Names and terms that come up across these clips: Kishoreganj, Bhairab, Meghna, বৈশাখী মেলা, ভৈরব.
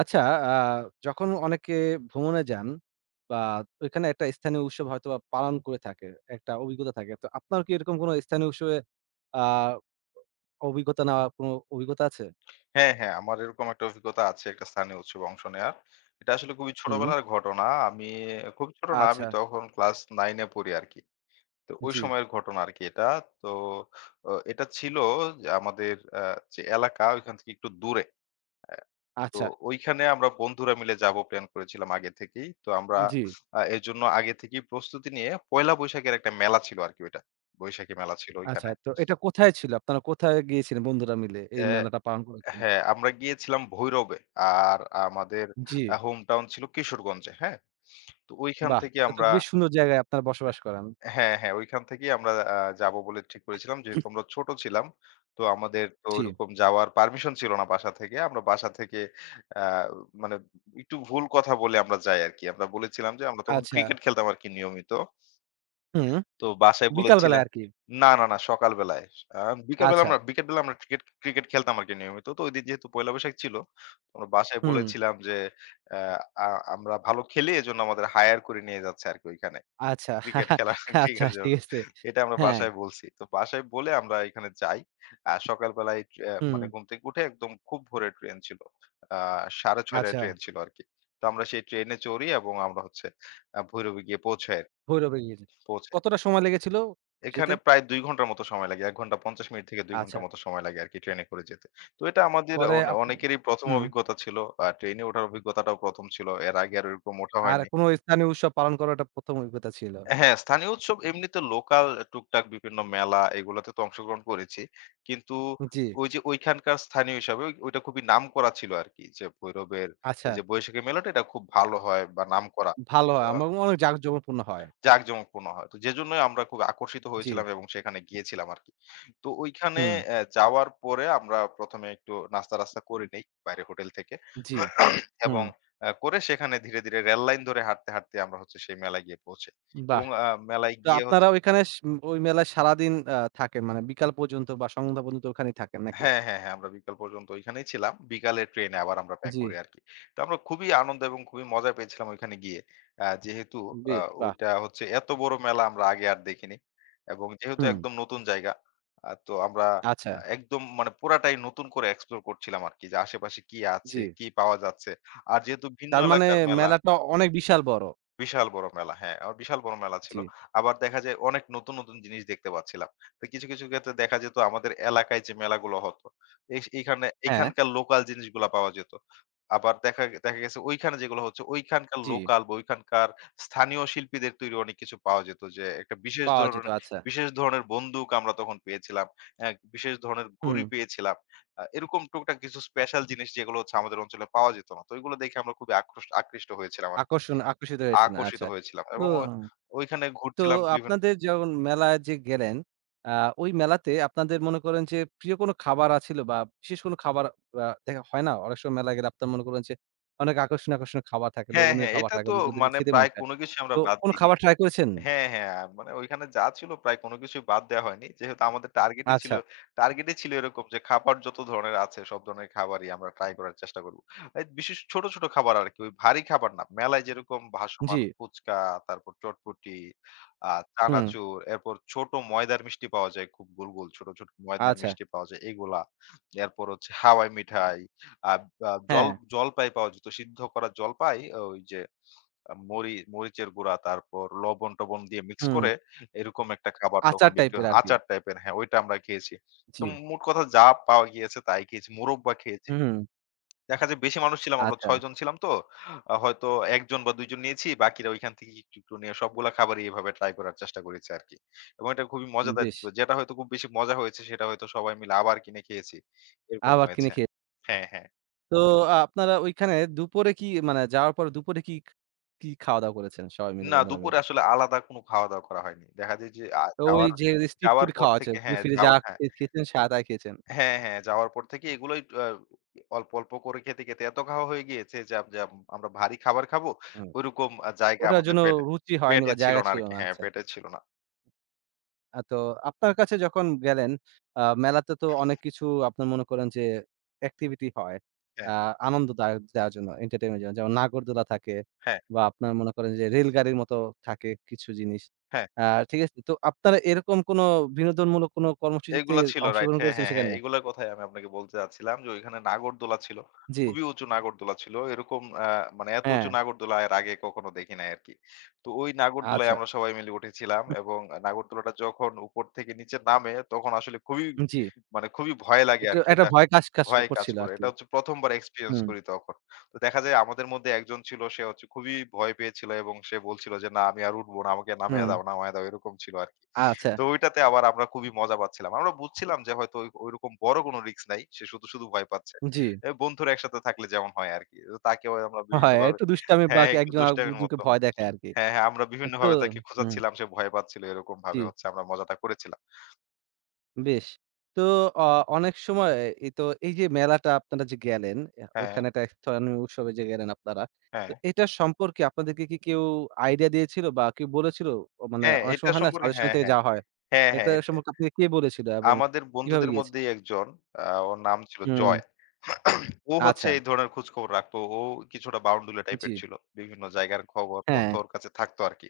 আচ্ছা, আ যখন অনেকে ভ্রমণে যান বা ওইখানে একটা স্থানীয় উৎসব হয়তোবা পালন করে থাকে, একটা অভিজ্ঞতা থাকে। তো আপনার কি এরকম কোনো স্থানীয় উৎসবে আ অভিজ্ঞতা নেওয়া কোনো অভিজ্ঞতা আছে? হ্যাঁ, হ্যাঁ। আমার এরকম একটা অভিজ্ঞতা আছে একটা স্থানীয় উৎসবে অংশ নেয়ার। এটা আসলে খুবই হুম। ছোটবেলার ঘটনা। আমি খুবই ছোট না, আমি আচ্ছা, তখন ক্লাস ৯ এ পড়ি আরকি। তো ওই জি, সময়ের ঘটনা আরকি এটা। তো অ এটা ছিল যে আমাদের আ যে এলাকা ওইখান থেকে একটু দূরে। আ তো আচ্ছা, ওইখানে আমরা বন্ধুরা মিলে যাবো প্ল্যান করেছিলাম আগে থেকেই। তো আমরা জি, আ এজন্য আগে থেকেই প্রস্তুতি নিয়ে পয়লা বৈশাখের একটা মেলা ছিল আরকি ওইটা। বৈশাখী মেলা ছিল আচ্ছা। ওইখানে। তো এটা কোথায় ছিল? আপনারা কোথায় গিয়েছিলেন বন্ধুরা মিলে এই অ্যা মেলাটা পালন করেছেন? হ্যাঁ, আমরা গিয়েছিলাম ভৈরবে। আর আমাদের জি, আ হোম টাউন ছিল কিশোরগঞ্জে, হ্যাঁ? তো ওইখান বাহ! থেকে এটা তো আমরা বেশ সুন্দর জায়গায় আপনারা বসবাস করেন। হ্যাঁ, হ্যাঁ, ওইখান থেকেই আমরা যাবো বলে ঠিক করেছিলাম। যেহেতু আমরা ছোট ছিলাম, তো আমাদের তো জি, ওইরকম যাওয়ার পারমিশন ছিল না বাসা থেকে। আমরা বাসা থেকে আ মানে একটু ভুল কথা বলে আমরা যাই আরকি। আমরা বলেছিলাম যে আমরা তখন আচ্ছা, ক্রিকেট খেলতাম আরকি নিয়মিত। হুম, তো বাসায় বিকাল বলেছিলা বেলায় আরকি। না, না, না, সকালবেলায়। আ বিকালবেলা আচ্ছা, আমরা বিকেলবেলা আমরা ক্রিকেট ক্রিকেট খেলতাম আরকি নিয়মিত। তো ঐদিন যেহেতু পহেলা বৈশাখ ছিল, আমরা বাসায় হুম, বলেছিলাম যে অ্যা আ আমরা ভালো খেলি এজন্য আমাদের হায়ার করে নিয়ে যাচ্ছে আরকি ঐখানে। আচ্ছা, ক্রিকেট খেলার আচ্ছা ক্রিকেট জন্য। ঠিক আছে। এটা আমরা হ্যাঁ, বাসায় বলছি। তো বাসায় বলে আমরা এখানে যাই। আর সকালবেলায় হুম, মানে ঘুম থেকে উঠে একদম খুব ভোরে ট্রেন ছিল। আ ৬:৩০ টায় আচ্ছা, ট্রেন ছিল আরকি। তো আমরা সেই ট্রেনে চড়ি এবং আমরা হচ্ছে ভৈরবে গিয়ে পৌঁছাই ভৈরবে গিয়েছে। পৌঁছাই। কতটা সময় লেগেছিল যেতে? এখানে প্রায় ২ ঘন্টার মতো সময় লাগে। ১ ঘন্টা ৫০ মিনিট থেকে ২ আচ্ছা। ঘন্টার মতো সময় লাগে আরকি ট্রেনে করে যেতে। তো এটা আমাদের পরে অনেকেরই ১ম হুম, অভিজ্ঞতা ছিল। ট্রেনে ওঠার অভিজ্ঞতাটাও ১ম ছিল। এর আগে আর ওরকম ওঠা আর হয়নি। কোন স্থানীয় উৎসব পালন করার একটা ১ম অভিজ্ঞতা ছিল। হ্যাঁ, স্থানীয় উৎসব এমনিতে লোকাল টুকটাক বিভিন্ন মেলা এগুলাতে তো অংশগ্রহণ করেছি। কিন্তু জি, ওই যে ঐখানকার স্থানীয় হিসাবে ওই ওইটা খুবই নামকরা ছিল আরকি যে ভৈরবের আচ্ছা, এই যে বৈশাখী মেলাটা এটা খুব ভালো হয় বা নামকরা। ভালো হয়। আ আমার অনেক জাঁকজমকপূর্ণ হয়। জাঁকজমকপূর্ণ হয়। তো যেজন্যই আমরা খুব আকর্ষিত জি, হয়েছিলাম এবং সেখানে গিয়েছিলাম আরকি। তো ওইখানে হুম, যাওয়ার পরে আমরা ১ম এ একটু নাস্তা-টাস্তা করে নেই বাইরে হোটেল থেকে। জি, হুম, এবং করে সেখানে ধীরে, ধীরে রেললাইন ধরে হাঁটতে, হাঁটতে আমরা হচ্ছে সেই মেলায় গিয়ে পৌঁছাই। এবং বাহ! মেলায় তো গিয়ে হচ্ছে আপনারা ওইখানে ওই মেলায় সারাদিন থাকেন মানে বিকাল পর্যন্ত বা সন্ধ্যা পর্যন্ত ওখানেই থাকেন নাকি? হ্যাঁ, হ্যাঁ, হ্যাঁ, আমরা বিকাল পর্যন্ত ঐখানেই ছিলাম। বিকালের ট্রেনে আবার আমরা ব্যাক জি, করি আরকি। তো আমরা খুবই আনন্দ এবং খুবই মজা পেয়েছিলাম ঐখানে গিয়ে। আ যেহেতু আ বেশ বাহ! ওইটা হচ্ছে এত বড় মেলা আমরা আগে আর দেখিনি। এবং যেহেতু হুম, একদম নতুন জায়গা, তো আমরা আচ্ছা, আ একদম মানে পুরাটাই নতুন করে এক্সপ্লোর করছিলাম আরকি যে আশেপাশে কি আছে, জি। কি পাওয়া যাচ্ছে। আর যেহেতু ভিন্ন তার মানে এলাকার মেলা মেলাটা অনেক বিশাল বড়। বিশাল বড় মেলা। হ্যাঁ, আমার বিশাল বড় মেলা ছিল। জি, আবার দেখা যায় অনেক নতুন, নতুন জিনিস দেখতে পাচ্ছিলাম। তো কিছু, কিছু ক্ষেত্রে দেখা যেত আমাদের এলাকায় যে মেলাগুলো হতো, এইখানে হ্যাঁ, এখানকার লোকাল জিনিসগুলা পাওয়া যেত। আবার দেখা দেখা গেছে ওইখানে যেগুলো হচ্ছে ওইখানকার জি, লোকাল বা ওইখানকার স্থানীয় শিল্পীদের তৈরি অনেক কিছু পাওয়া যেত। যে একটা বিশেষ পাওয়া যেত, ধরনের আচ্ছা। বিশেষ ধরনের বন্দুক আমরা তখন পেয়েছিলাম। অ্যা বিশেষ ধরনের হুম, ঘুড়ি পেয়েছিলাম। এরকম টুকটাক কিছু স্পেশাল জিনিস যেগুলো হচ্ছে আমাদের অঞ্চলে পাওয়া যেত না। তো ওইগুলো দেখে আমরা খুবই আকৃষ্ট হয়েছিলাম। আকর্ষণ আকর্ষিত হয়েছেন। আকর্ষিত আচ্ছা। হয়েছিলাম তো এবং ওইখানে তো ঘুরছিলাম বিভিন্ন। আপনাদের যখন মেলায় যে গেলেন, আ ওই মেলাতে আপনাদের মনে করেন যে প্রিয় কোনো খাবার আছিল বা বিশেষ কোনো খাবার দেখা হয় না? অনেক সময় মেলায় গেলে আপনার মনে করেন যে অনেক আকর্ষণীয়, আকর্ষণীয় খাবার থাকে, হ্যাঁ, লোভনীয় হ্যাঁ, খাবার এটা থাকে তো যেগুলো দেখলে মানে খেতে মন প্রায় চায়। কোনো কিছুই আমরা তো বাদ কোন দিইনি। খাবার ট্রাই করেছেন? হ্যাঁ, হ্যাঁ। মানে ওইখানে যা ছিল প্রায় কোনো কিছুই বাদ দেয়া হয়নি। যেহেতু আমাদের আচ্ছা। টার্গেটই ছিল এরকম যে খাবার যত ধরনের আছে সব ধরনের খাবারই আমরা ট্রাই করার চেষ্টা করব। এই বিশেষ ছোট, ছোট খাবার আরকি। ওই ভারী খাবার না। মেলায় যেরকম জি। ভাসমান ফুচকা, তারপর চটপটি, আ হুম। চানাচুর, এরপর ছোট ময়দার মিষ্টি পাওয়া যায়। খুব গোল, গোল ছোট, ছোট ময়দার আচ্ছা। মিষ্টি পাওয়া যায় এগুলা। এরপর হচ্ছে হাওয়াই মিঠাই, আ আ জল হ্যাঁ। জলপাই পাওয়া যেত। সিদ্ধ করা জলপাই ওই যে আ মরি মরিচের গুঁড়া, তারপর লবণ-টবণ দিয়ে মিক্স হুম। করে এরকম একটা খাবার তখন আচার বিক্রি টাইপের হয়। আরকি। আচার টাইপের, হ্যাঁ, ওইটা আমরা খেয়েছি। তো জি। মোট কথা যা পাওয়া গিয়েছে তাই খেয়েছি। মোরব্বা খেয়েছি। হুম। দেখা যায় বেশি মানুষ ছিলাম আমরা আচ্ছা। ৬ জন ছিলাম তো। হয়তো ১ জন বা ২ জন নিয়েছি। বাকিরা ওইখান থেকে একটু, একটু নিয়ে সবগুলা খাবারই এভাবে ট্রাই করার চেষ্টা করেছি আরকি। এবং এটা খুবই মজাদার বেশ। ছিল। যেটা হয়তো খুব বেশি মজা হয়েছে সেটা হয়তো সবাই মিলে আবার কিনে খেয়েছি। এরকম আবার কিনে হয়েছে। খেয়ে হ্যাঁ, হ্যাঁ। তো আপনারা ঐখানে দুপুরে কি মানে যাওয়ার পর দুপুরে কি, কি খাওয়া-দাওয়া করেছেন সবাই মিলে না, বন্ধুরা দুপুরে মিলে? আসলে আলাদা কোনো খাওয়া-দাওয়া করা হয়নি। দেখা যায় যে আ তো ওই যাওয়ার যে স্ট্রিট যাওয়ার ফুড পর খাওয়া আছে, থেকে ঘুরে ফিরে যা হ্যাঁ, খেয়েছেন, সাদা খেয়েছেন। হ্যাঁ, হ্যাঁ, যাওয়ার পর থেকে এগুলোই অল্প, অল্প করে খেতে, খেতে এত খাওয়া হয়ে গিয়েছে যে আম যে আম আমরা ভারী খাবার খাবো, হুম। ঐরকম জায়গা ওটার আমাদের জন্য পেটে রুচি হয়নি পেটে বা ছিল জায়গা না ছিল আরকি। না। হ্যাঁ, আচ্ছা। পেটে ছিল না। তো আপনার কাছে যখন গেলেন, মেলাতে তো অনেক কিছু আপনার মনে করেন যে অ্যাক্টিভিটি হয়। আ হ্যাঁ, আনন্দদায়ক দেওয়ার জন্য, এন্টারটেইনমেন্ট এর জন্য। যেমন নাগরদোলা থাকে হ্যাঁ, বা আপনার মনে করেন যে রেলগাড়ির মতো থাকে কিছু জিনিস। হ্যাঁ। আ ঠিক আছে? তো আপনারা এরকম কোনো বিনোদনমূলক কোনো কর্মসূচিতে এগুলা ছিল রাইট। অংশগ্রহণ হ্যাঁ, করেছেন হ্যাঁ, হ্যাঁ। সেখানে? এগুলার কথাই আমি আপনাকে বলতে চাচ্ছিলাম যে ওইখানে নাগরদোলা ছিল। জি, খুবই উঁচু নাগরদোলা ছিল। এরকম আ মানে এত উঁচু হ্যাঁ, নাগরদোলা এর আগে কখনো দেখি নাই আরকি। তো ওই নাগরদোলায় আচ্ছা। আমরা সবাই মিলে উঠেছিলাম এবং নাগরদোলাটা যখন উপর থেকে নিচে নামে তখন আসলে খুবই হুম, জি। মানে খুবই ভয় লাগে একটু আরকি। একটা এটা ভয় কাজ, কাজ ভয় কাজ করছিল করে। আরকি। এটা হচ্ছে ১ম বার এক্সপেরিয়েন্স হুম, করি তখন। তো দেখা যায় আমাদের মধ্যে একজন ছিল সে হচ্ছে খুবই ভয় পেয়েছিল এবং সে বলছিল যে, "না আমি আর উঠবো না। আমাকে নামিয়ে হুম, দাও, নামায়ে দাও।" এরকম ছিল আরকি। আচ্ছা, তো ওইটাতে আবার আমরা খুবই মজা পাচ্ছিলাম। আমরা বুঝছিলাম যে হয়তো ওই ওইরকম বড় কোনো রিস্ক নাই। সে শুধু, শুধু ভয় পাচ্ছে। জি। এ বন্ধুরা একসাথে থাকলে যেমন হয় আরকি। তো তাকেও আমরা হয়, বিভিন্নভাবে একটু দুষ্টামি বা হ্যাঁ, কি একটু একজন দুষ্টামির আরেকজনকে মতো। ভয় দেখায় আরকি। হ্যাঁ, হ্যাঁ, আমরা তো বিভিন্নভাবে তাকে হুম। খোঁচাচ্ছিলাম। সে ভয় পাচ্ছিল। এরকম জি, ভাবে হচ্ছে আমরা মজাটা করেছিলাম। বেশ। তো অ অনেক সময় এই তো এই যে মেলাটা আপনারা যে গেলেন, হ্যাঁ, ওইখানে একটা স্থানীয় উৎসবে যে গেলেন আপনারা। হ্যাঁ। তো এটার সম্পর্কে আপনাদেরকে কি কেউ আইডিয়া দিয়েছিল বা কেউ বলেছিল? ও মানে হ্যাঁ, অনেক এটা সময় হয় না, সম্পর্কে সাজেশন হ্যাঁ, থেকে হ্যাঁ। যাওয়া হয়। হ্যাঁ, হ্যাঁ। এটা এটা সম্পর্কে আপনাকে কে বলেছিল এবং আমাদের কিভাবে বন্ধুদের গিয়েছিলেন? মধ্যেই একজন, ওর নাম ছিল হুম, জয়। ও হচ্ছে আচ্ছা, এই ধরনের খোঁজখবর রাখতো। ও কিছুটা বাউন্ডুলে জি, টাইপের ছিল। বিভিন্ন জায়গার খবর, তথ্য হ্যাঁ। ওর কাছে থাকতো আরকি।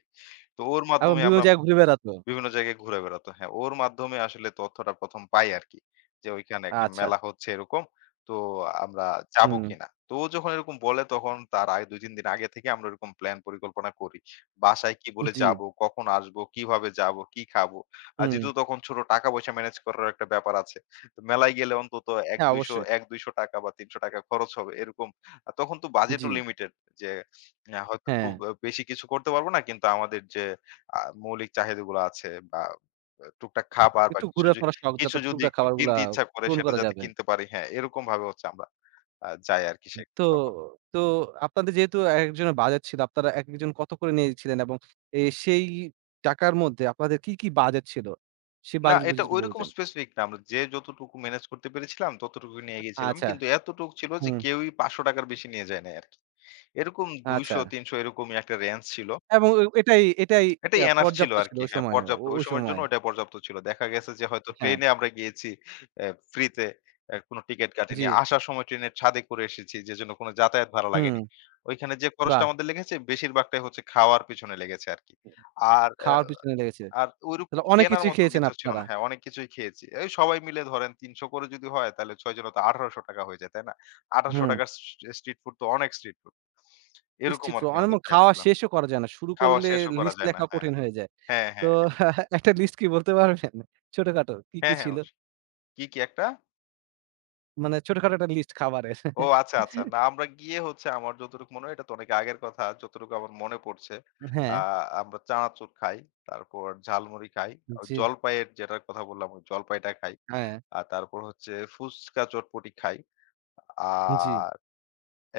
তো ওর এবং মাধ্যমে বিভিন্ন আমরা জায়গায় ঘুরে বেড়াতো। বিভিন্ন জায়গায় ঘুরে বেড়াতো। হ্যাঁ, ওর মাধ্যমে আসলে তথ্যটা ১ম পাই আরকি। যে ওইখানে একটা আচ্ছা, মেলা হচ্ছে এরকম। তো আমরা যাবো হুম, কিনা? তো ও যখন এরকম বলে তখন তার আগে ২-৩ দিন আগে থেকে আমরা ওরকম প্লান পরিকল্পনা করি। বাসায় কি বলে জি, যাবো, কখন আসবো, কিভাবে যাবো, কি খাবো। আর হুম, যেহেতু তখন ছোট টাকা-পয়সা মেনেজ করার একটা ব্যাপার আছে। তো মেলায় গেলে অন্তত হ্যাঁ, অবশ্যই। ৳১-২০০ বা ৳৩০০ খরচ হবে এরকম। আর তখন তো বাজেটও জি, লিমিটেড যে হয়তো হ্যাঁ। খুব বেশি কিছু করতে পারবো না। কিন্তু আমাদের যে আ মৌলিক চাহিদাগুলো আছে বা টুকটাক খাবার বা একটু কিছু ঘুরে যে ফেরার শখ কিছু যতটুকু যদি একটু খাবারগুলা কিনতে ইচ্ছা করে পূরণ সেটা করা যাতে যাবে। কিনতে পারি। হ্যাঁ, এরকম ভাবে হচ্ছে আমরা যাই আরকি তো সেখানে তখন। তো আপনাদের যেহেতু একেকজনের বাজেট ছিল, আপনারা একেকজন কত করে নিয়েছিলেন? এবং সেই টাকার মধ্যে আপনাদের কি, কি বাজেট ছিল? সেই না বাজেটগুলো এটা যদি একটু ঐরকম বলতেন। স্পেসিফিক না। আমরা যে যতটুকু ম্যানেজ করতে পেরেছিলাম ততটুকু নিয়ে গেছিলাম। আচ্ছা, কিন্তু এতটুক ছিল যে হুম, কেউই ৳৫০০ র বেশি নিয়ে যায় নাই আরকি। এরকম আচ্ছা। ২০০-৩০০ এরকমই একটা রেঞ্জ ছিল। এবং এটাই এটাই এটাই এনাফ ছিল পর্যাপ্ত ছিল আরকি। ওই হ্যাঁ, সময়, পর্যাপ্ত। ওই ওই সময়ের জন্য সময়। ওটা পর্যাপ্ত ছিল। দেখা গেছে যে হয়তো হ্যাঁ, ট্রেনে আমরা গিয়েছি অ্যা ফ্রিতে কোনো টিকেট কাটিনি। জি, আসার সময় ট্রেনের ছাদে করে এসেছি যেজন্য কোনো যাতায়াত ভাড়া হুম, লাগেনি। ওইখানে যে খরচটা বাহ! আমাদের লেগেছে বেশিরভাগটাই হচ্ছে খাওয়ার পিছনে লেগেছে আরকি। আর অ্যা খাওয়ার পিছনে লেগেছে। আর ওইরকম তাহলে অনেক কেনার কিছুই মতো খেয়েছেন কিছু ছিল আপনারা। না। হ্যাঁ, অনেক কিছুই খেয়েছি। এই সবাই মিলে ধরেন ৩০০ করে যদি হয় তাহলে ৬ জনে তো ৳১,8০০ হয়ে যায়, তাই না? হুম, ৳১,8০০ র স্ট্রিট ফুড তো অনেক স্ট্রিট ফুড। এরকম স্ট্রিট ফুড আরকি অনেক আমাদের সময় প্ল্যান খাওয়া ছিল। শেষও করা যায় না। শুরু খাওয়া করলে শেষও করা লিস্ট যায় না। লেখা হ্যাঁ। কঠিন হয়ে যায়। হ্যাঁ, তো হ্যাঁ। একটা লিস্ট কি বলতে পারবেন? ছোটখাটো কি, কি হ্যাঁ, হ্যাঁ। ছিল? কি, কি একটা? মানে ছোটখাটো একটা লিস্ট খাবারের। ও আচ্ছা, আচ্ছা। না আমরা গিয়ে হচ্ছে আমার যতটুকু মনে হয় এটা তো অনেক আগের কথা। যতটুকু আমার মনে পড়ছে। হ্যাঁ, আ আমরা চানাচুর খাই, তারপর ঝালমুড়ি খাই। ও জি, জলপাইয়ের যেটার কথা বললাম ওই জলপাইটা খাই। হ্যাঁ, আর তারপর হচ্ছে ফুচকা চটপটি খাই। জি, আর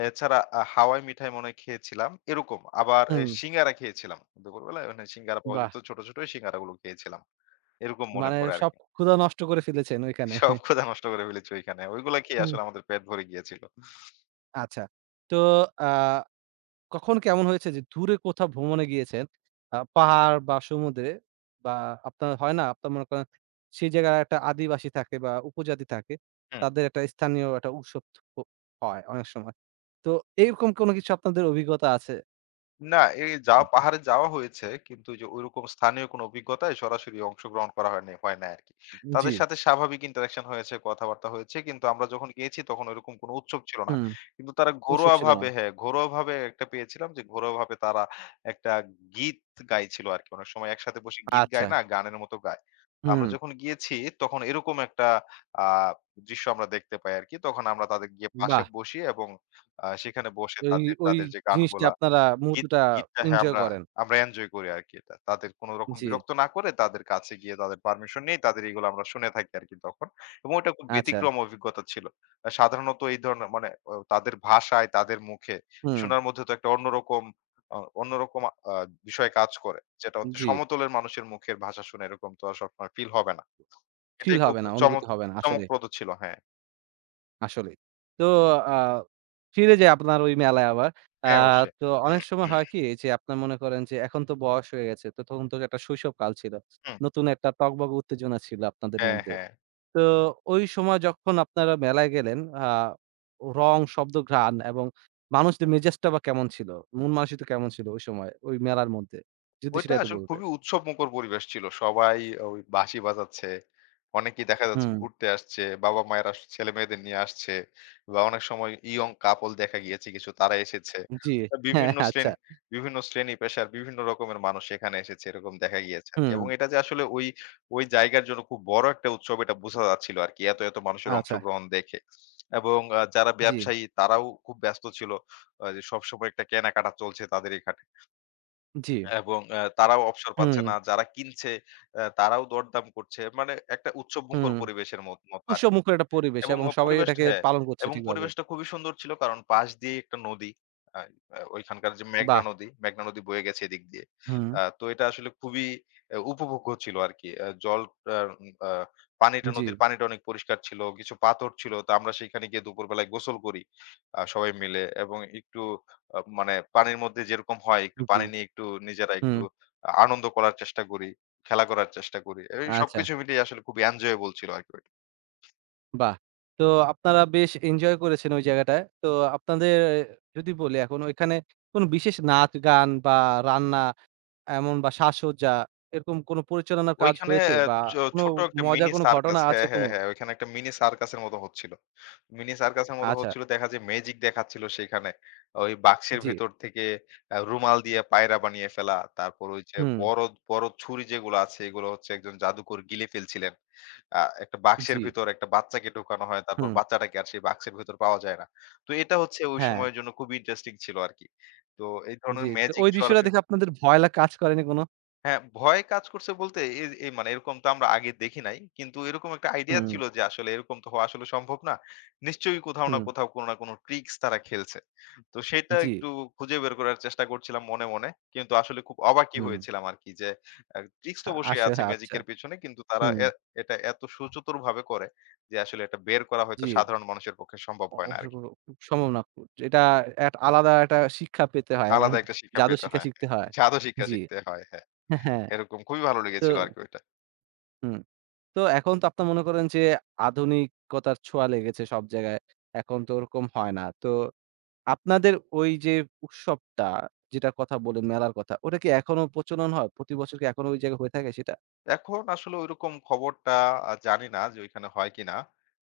এছাড়া হাওয়াই মিঠাই মনে হয় খেয়েছিলাম। এরকম আবার এ হুম, সিঙ্গারা খেয়েছিলাম। দুপুরবেলায় ওখানে সিঙ্গারা পাওয়া বাহ! যেত। ছোট, ছোট সিঙ্গারাগুলো খেয়েছিলাম। এরকম মনে মানে পড়ে সব আরকি। ক্ষুধা নষ্ট করে ফেলেছেন ওইখানে। সব ক্ষুধা নষ্ট করে ফেলেছি ওইখানে। ওইগুলা খেয়ে হুম, আসলে আমাদের পেট ভরে গিয়েছিল। আচ্ছা। তো আ কখন কেমন হয়েছে যে দূরে কোথাও ভ্রমণে গিয়েছেন, পাহাড় বা সমুদ্রে বা আপনার হয় না? আপনার মনে করেন সেই জায়গায় একটা আদিবাসী থাকে বা উপজাতি থাকে। হুম। তাদের একটা স্থানীয় একটা উৎসব হ হয় অনেক সময়। তো এরকম কোনো কিছু আপনাদের অভিজ্ঞতা আছে? না, এই যা পাহাড়ে যাওয়া হয়েছে কিন্তু ওই যে ঐরকম স্থানীয় কোনো অভিজ্ঞতায় সরাসরি অংশগ্রহণ করা হয়নি হয় নাই আরকি। জি, তাদের সাথে স্বাভাবিক ইন্টারেকশন হয়েছে, কথাবার্তা হয়েছে। কিন্তু আমরা যখন গিয়েছি তখন ওইরকম কোনো উৎসব ছিল না। হুম, কিন্তু তারা উৎসব ছিল না। ঘরোয়াভাবে হ্যাঁ, ঘরোয়াভাবে একটা পেয়েছিলাম যে ঘরোয়াভাবে তারা একটা গীত গাইছিল আরকি। অনেক সময় একসাথে বসে গীত আচ্ছা। গায় না? গানের মতো গায়। আমরা হুম, যখন গিয়েছি তখন এরকম একটা আ দৃশ্য আমরা দেখতে পাই আরকি। তখন আমরা তাদের গিয়ে পাশে বাহ! বসি এবং সেখানে বসে ওই তাদের, ওই তাদের যে জিনিসটা গানগুলা আপনারা গীত মুহূর্তটা গীতটা হ্যাঁ, এনজয় আমরা করেন। আমরা এনজয় করি আরকি এটা। তাদের কোন রকম জি, বিরক্ত না করে তাদের কাছে গিয়ে তাদের পারমিশন নিয়ে তাদের এগুলো আমরা শুনে থাকি আরকি তখন। এবং এটা খুব আচ্ছা। ব্যতিক্রম অভিজ্ঞতা ছিল। সাধারণত এই ধরনের মানে তাদের ভাষায়, তাদের মুখে হুম, শোনার মধ্যে তো একটা অন্যরকম আ বিষয় কাজ করে। যেটা হচ্ছে জি। সমতলের মানুষের মুখের ভাষা শুনে এরকম তো আর সবসময় ফিল হবে না। ফিল এটাই খুব হবে না, অনুভূতি হবে না। আসলে, চমকপ্রদ ছিল। হ্যাঁ, আসলেই। তো আ ফিরে যাই আপনার ওই মেলায় আবার। আ হ্যাঁ, অবশ্যই। তো অনেক সময় হয় কি যে আপনার মনে করেন যে এখন তো বয়স হয়ে গেছে। তো তখন তো একটা শৈশবকাল ছিল। হুম, নতুন একটা টগবগে উত্তেজনা ছিল আপনাদের হ্যাঁ, মধ্যে। হ্যাঁ। তো ওই সময় যখন আপনারা মেলায় গেলেন, রং, শব্দ, ঘ্রাণ এবং মানুষদের মেজাজটা বা কেমন ছিল? মন মানসিকতা কেমন ছিল ওই সময় ওই মেলার মধ্যে? যদি ওইটা সেটা একটু আসলে বলতেন। খুবই উৎসবমুখর পরিবেশ ছিল। সবাই ওই বাঁশি বাজাচ্ছে। অনেকেই দেখা যাচ্ছে হুম, ঘুরতে আসছে। বাবা-মায়েরা ছেলেমেয়েদের নিয়ে আসছে। বা অনেক সময় ইয়ং কাপল দেখা গিয়েছে কিছু তারা এসেছে। জি, তো হ্যাঁ, হ্যাঁ, আচ্ছা। বিভিন্ন শ্রেণী পেশার বিভিন্ন রকমের মানুষ এখানে এসেছে এরকম দেখা গিয়েছে আরকি। হুম, এবং এটা যে আসলে ওই জায়গার জন্য খুব বড় একটা উৎসব এটা বোঝা যাচ্ছিল আরকি। এত মানুষের আচ্ছা। অংশগ্রহণ দেখে। এবং যারা জি, ব্যবসায়ী তারাও খুব ব্যস্ত ছিল। যে সবসময় একটা কেনাকাটা চলছে তাদের এই ঘাটে। জি। এবং তারাও অবসর পাচ্ছে হুম, না। যারা কিনছে তারাও দরদাম করছে। মানে একটা উৎসবমুখর হুম। পরিবেশের মতো উৎসব আরকি। মুখর একটা পরিবেশ এবং এবং অ সবাই পরিবেশটা এটাকে হ্যাঁ, পালন করছে এবং ঠিকভাবে। পরিবেশটা খুবই সুন্দর ছিল কারণ পাশ দিয়ে একটা নদী। আ আ ওইখানকার যে বাহ! মেঘনা নদী বয়ে গেছে এদিক দিয়ে। হুম, তো এটা আসলে খুবই উপভোগ্য ছিল আরকি। আ জল আ আ পানিটা জি, নদীর পানিটা অনেক পরিষ্কার ছিল। কিছু পাথর ছিল। তো আমরা সেইখানে গিয়ে দুপুরবেলায় গোসল করি সবাই মিলে এবং একটু মানে পানির মধ্যে যেরকম হয় একটু জি, পানি নিয়ে একটু নিজেরা হুম, একটু আনন্দ করার চেষ্টা করি, খেলা করার চেষ্টা করি। এই আচ্ছা। সবকিছু মিলিয়ে আসলে খুবই এনজয়েবল ছিল আরকি। বাহ! তো আপনারা বেশ এনজয় করেছেন ওই জায়গাটায়। তো আপনাদের যদি বলি এখন ওইখানে কোন বিশেষ নাচ, গান বা রান্না এমন বা সাজসজ্জা এরকম কোন পরিচালনার কাজ ওইখানে হয়েছে অ্যা বা ছো কোন ছোট একটা মজার মিনি কোন ঘটনা সার্কাস আছে হ্যাঁ, কোন? হ্যাঁ, হ্যাঁ। ওইখানে একটা মিনি সার্কাসের মতো হচ্ছিল। মিনি সার্কাসের মতো আচ্ছা, হচ্ছিল দেখা যায় ম্যাজিক দেখাচ্ছিল সেইখানে। ওই বাক্সের জি। ভেতর থেকে রুমাল দিয়ে পায়রা বানিয়ে ফেলা। তারপর ওই যে হুম, বড় ছুরি যেগুলো আছে এগুলো হচ্ছে একজন জাদুকর গিলে ফেলছিলেন। একটা বাক্সের জি, ভিতর একটা বাচ্চাকে ঢোকানো হয়। তারপর হুম, বাচ্চাটাকে আর সেই বাক্সের ভেতর পাওয়া যায় না। তো এটা হচ্ছে ওই হ্যাঁ, সময়ের জন্য খুবই ইন্টারেস্টিং ছিল আরকি। তো এই জি। ধরনের তো ম্যাজিক ওই দৃশ্যটা সরাসরি দেখে আপনাদের ভয় কাজ করেনি কোন? হ্যাঁ, ভয় কাজ করছে বলতে এই এই মানে এরকম তো আমরা আগে দেখি নাই। কিন্তু এরকম একটা আইডিয়া হুম, ছিল যে আসলে এরকম তো হওয়া আসলে সম্ভব না। নিশ্চয়ই কোথাও না হুম, কোথাও কোনো না কোনো ট্রিকস তারা খেলছে। তো সেটা জি, একটু খুঁজে বের করার চেষ্টা করছিলাম মনে। কিন্তু আসলে খুব অবাকই হুম। হয়েছিলাম আরকি যে ট্রিকস তো অবশ্যই আসলে আছে আচ্ছা। ম্যাজিকের পেছনে। কিন্তু তারা হুম, এ এটা এত সুচতুরভাবে করে যে আসলে এটা বের করা হয়তো জি। সাধারণ মানুষের পক্ষে সম্ভব হয় না অবশ্য আরকি। সম্ভব না। এটা এক আলাদা একটা শিক্ষা পেতে হয় এবং আলাদা একটা শিক্ষা জাদু পেতে শিক্ষা হয়। শিখতে হ্যাঁ, হয়। জাদু শিক্ষা জি। শিখতে হয়। হ্যাঁ, হ্যাঁ, এরকম খুবই ভালো তো লেগেছিল আরকি ওইটা। হুম। তো এখন তো আপনার মনে করেন যে আধুনিকতার ছোঁয়া লেগেছে সব জায়গায়। এখন তো ওরকম হয় না। তো আপনাদের ওই যে উৎসবটা যেটার কথা বললেন মেলার কথা, ওটা কি এখনো প্রচলন হয়? প্রতি বছর কি এখনো ওই জায়গায় হয়ে থাকে সেটা? এখন আসলে ঐরকম খবরটা জানি না যে ঐখানে হয় কিনা।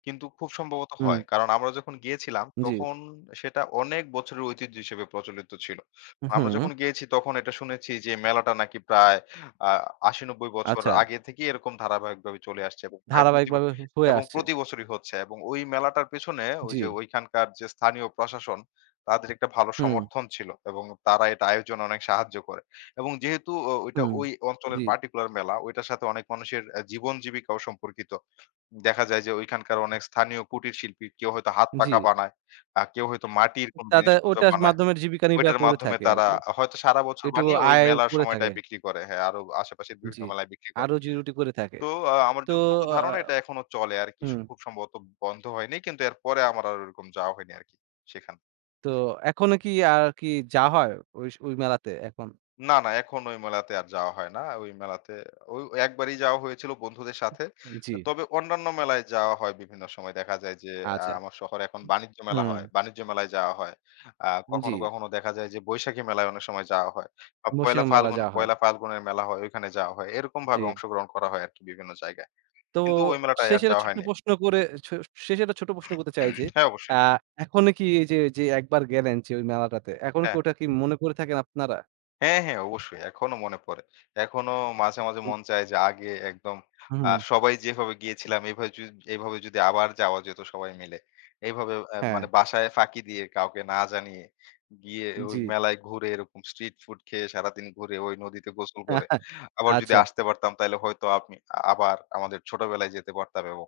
কিন্তু খুব সম্ভবত হুম, হয়। কারণ আমরা যখন গিয়েছিলাম জি। তখন সেটা অনেক বছরের ঐতিহ্য হিসেবে প্রচলিত ছিল। আমরা হুম, যখন গিয়েছি তখন এটা শুনেছি যে মেলাটা নাকি প্রায় আ ৮০-৯০ বছর আচ্ছা। আগে থেকেই এরকম ধারাবাহিকভাবে চলে আসছে এবং প্রায় প্রতি ব ধারাবাহিকভাবে হয়ে এবং আসছে। প্রতি বছরই হচ্ছে এবং ওই মেলাটার পেছনে ওই জি। যে ঐখানকার যে স্থানীয় প্রশাসন তাদের একটা ভালো হুম, সমর্থন ছিল এবং তারা এটা আয়োজনে অনেক সাহায্য করে। এবং যেহেতু ওইটা হুম। ওই অঞ্চলের জি, পার্টিকুলার মেলা, ওইটার সাথে অনেক মানুষের জীবন জীবিকাও সম্পর্কিত। দেখা যায় যে ওইখানকার অনেক স্থানীয় কুটির শিল্পী, কেউ হয়তো হাত জি। পাখা বানায়, কেউ হয়তো মাটির কোন তাদের জিনিসপত্র ওটার বানায়। মাধ্যমে জীবিকা নির্বাহ ওইটার করে মাধ্যমে থাকে তারা আরকি। হয়তো সারা বছর একটু বানিয়ে ওই আয় মেলার করে থাকে। সময়টায় বিক্রি করে। হ্যাঁ, আরো আশেপাশের বিভিন্ন জি। মেলায় বিক্রি আর করে। রুজি-রুটি করে থাকে। তো আ আমার তো যতটুকু আ ধারণা এটা এখনো চলে আরকি। হুম। খুব সম্ভবত বন্ধ হয়নি। কিন্তু এরপরে আমার আর ওরকম যাওয়া হয়নি আরকি সেখানে। তো এখনো কি আর কি যাওয়া হয় ওই ওই মেলাতে এখন? না, না এখন ওই মেলাতে আর যাওয়া হয় না। ওই একবারই যাওয়া হয়েছিল বন্ধুদের সাথে। জি, তবে অন্যান্য মেলায় যাওয়া হয় বিভিন্ন সময়। দেখা যায় যে আচ্ছা। আমার শহরে এখন বাণিজ্য মেলা হুম, হয়। বাণিজ্য মেলায় যাওয়া হয়। জি। কখনো, কখনো দেখা যায় যে বৈশাখী মেলায় অনেক সময় যাওয়া হয়। বা বৈশাখী মেলা যাওয়া হয়। পয়লা ফাল্গুনের মেলা হয় ওইখানে যাওয়া হয়। জি। এরকমভাবে অংশগ্রহণ করা হয় আরকি বিভিন্ন জায়গায়। তো কিন্তু ওই মেলাটায় আর শেষে একটা যাওয়া ছোট্ট হয়নি। প্রশ্ন করে ছ শেষে একটা ছোট্ট প্রশ্ন করতে চাই যে, হ্যাঁ, আ অবশ্যই। এখনো কি এই যে, যে একবার গেলেন যে ওই মেলাটাতে, এখনো কি হ্যাঁ। ওটা কি মনে করে থাকেন আপনারা? হ্যাঁ, হ্যাঁ, অবশ্যই। এখনো মনে পড়ে। এখনো মাঝে মন চায় যে আগে একদম হুম, সবাই যেভাবে গিয়েছিলাম এভাবে যদি আবার যাওয়া যেত সবাই মিলে। এইভাবে হ্যাঁ, মানে বাসায় ফাঁকি দিয়ে কাউকে না জানিয়ে গিয়ে ওই জি। মেলায় ঘুরে এরকম স্ট্রিট ফুড খেয়ে সারাদিন ঘুরে ওই নদীতে গোসল করে আবার যদি আচ্ছা। আসতে পারতাম তাইলে হয়তো আপনি আবার আমাদের ছোটবেলায় যেতে পারতাম এবং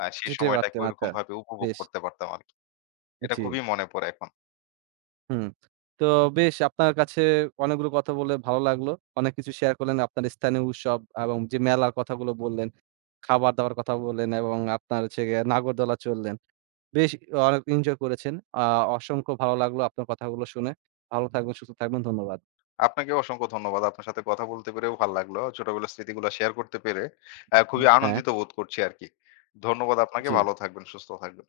সেই যেতে সময়টাকে পারতেন। আচ্ছা। ঐরকমভাবে উপভোগ বেশ। করতে পারতাম আরকি। এটা জি। খুবই মনে পড়ে এখন। হুম। তো বেশ, আপনার কাছে অনেকগুলো কথা বলে ভালো লাগলো। অনেক কিছু শেয়ার করলেন আপনার স্থানীয় উৎসব এবং যে মেলার কথাগুলো বললেন, খাবার-দাবার কথা বললেন এবং আপনার হচ্ছে গিয়ে নাগরদোলা চড়লেন। বেশ অনেক এনজয় করেছেন। আ অসংখ্য ভালো লাগলো আপনার কথাগুলো শুনে। ভালো থাকবেন, সুস্থ থাকবেন। ধন্যবাদ। আপনাকে অসংখ্য ধন্যবাদ। আপনার সাথে কথা বলতে পেরেও ভাল লাগলো। ছোটবেলার স্মৃতিগুলা শেয়ার করতে পেরে খুবই হ্যাঁ, আনন্দিত বোধ করছি আরকি। ধন্যবাদ আপনাকে। জি। ভালো থাকবেন, সুস্থ থাকবেন।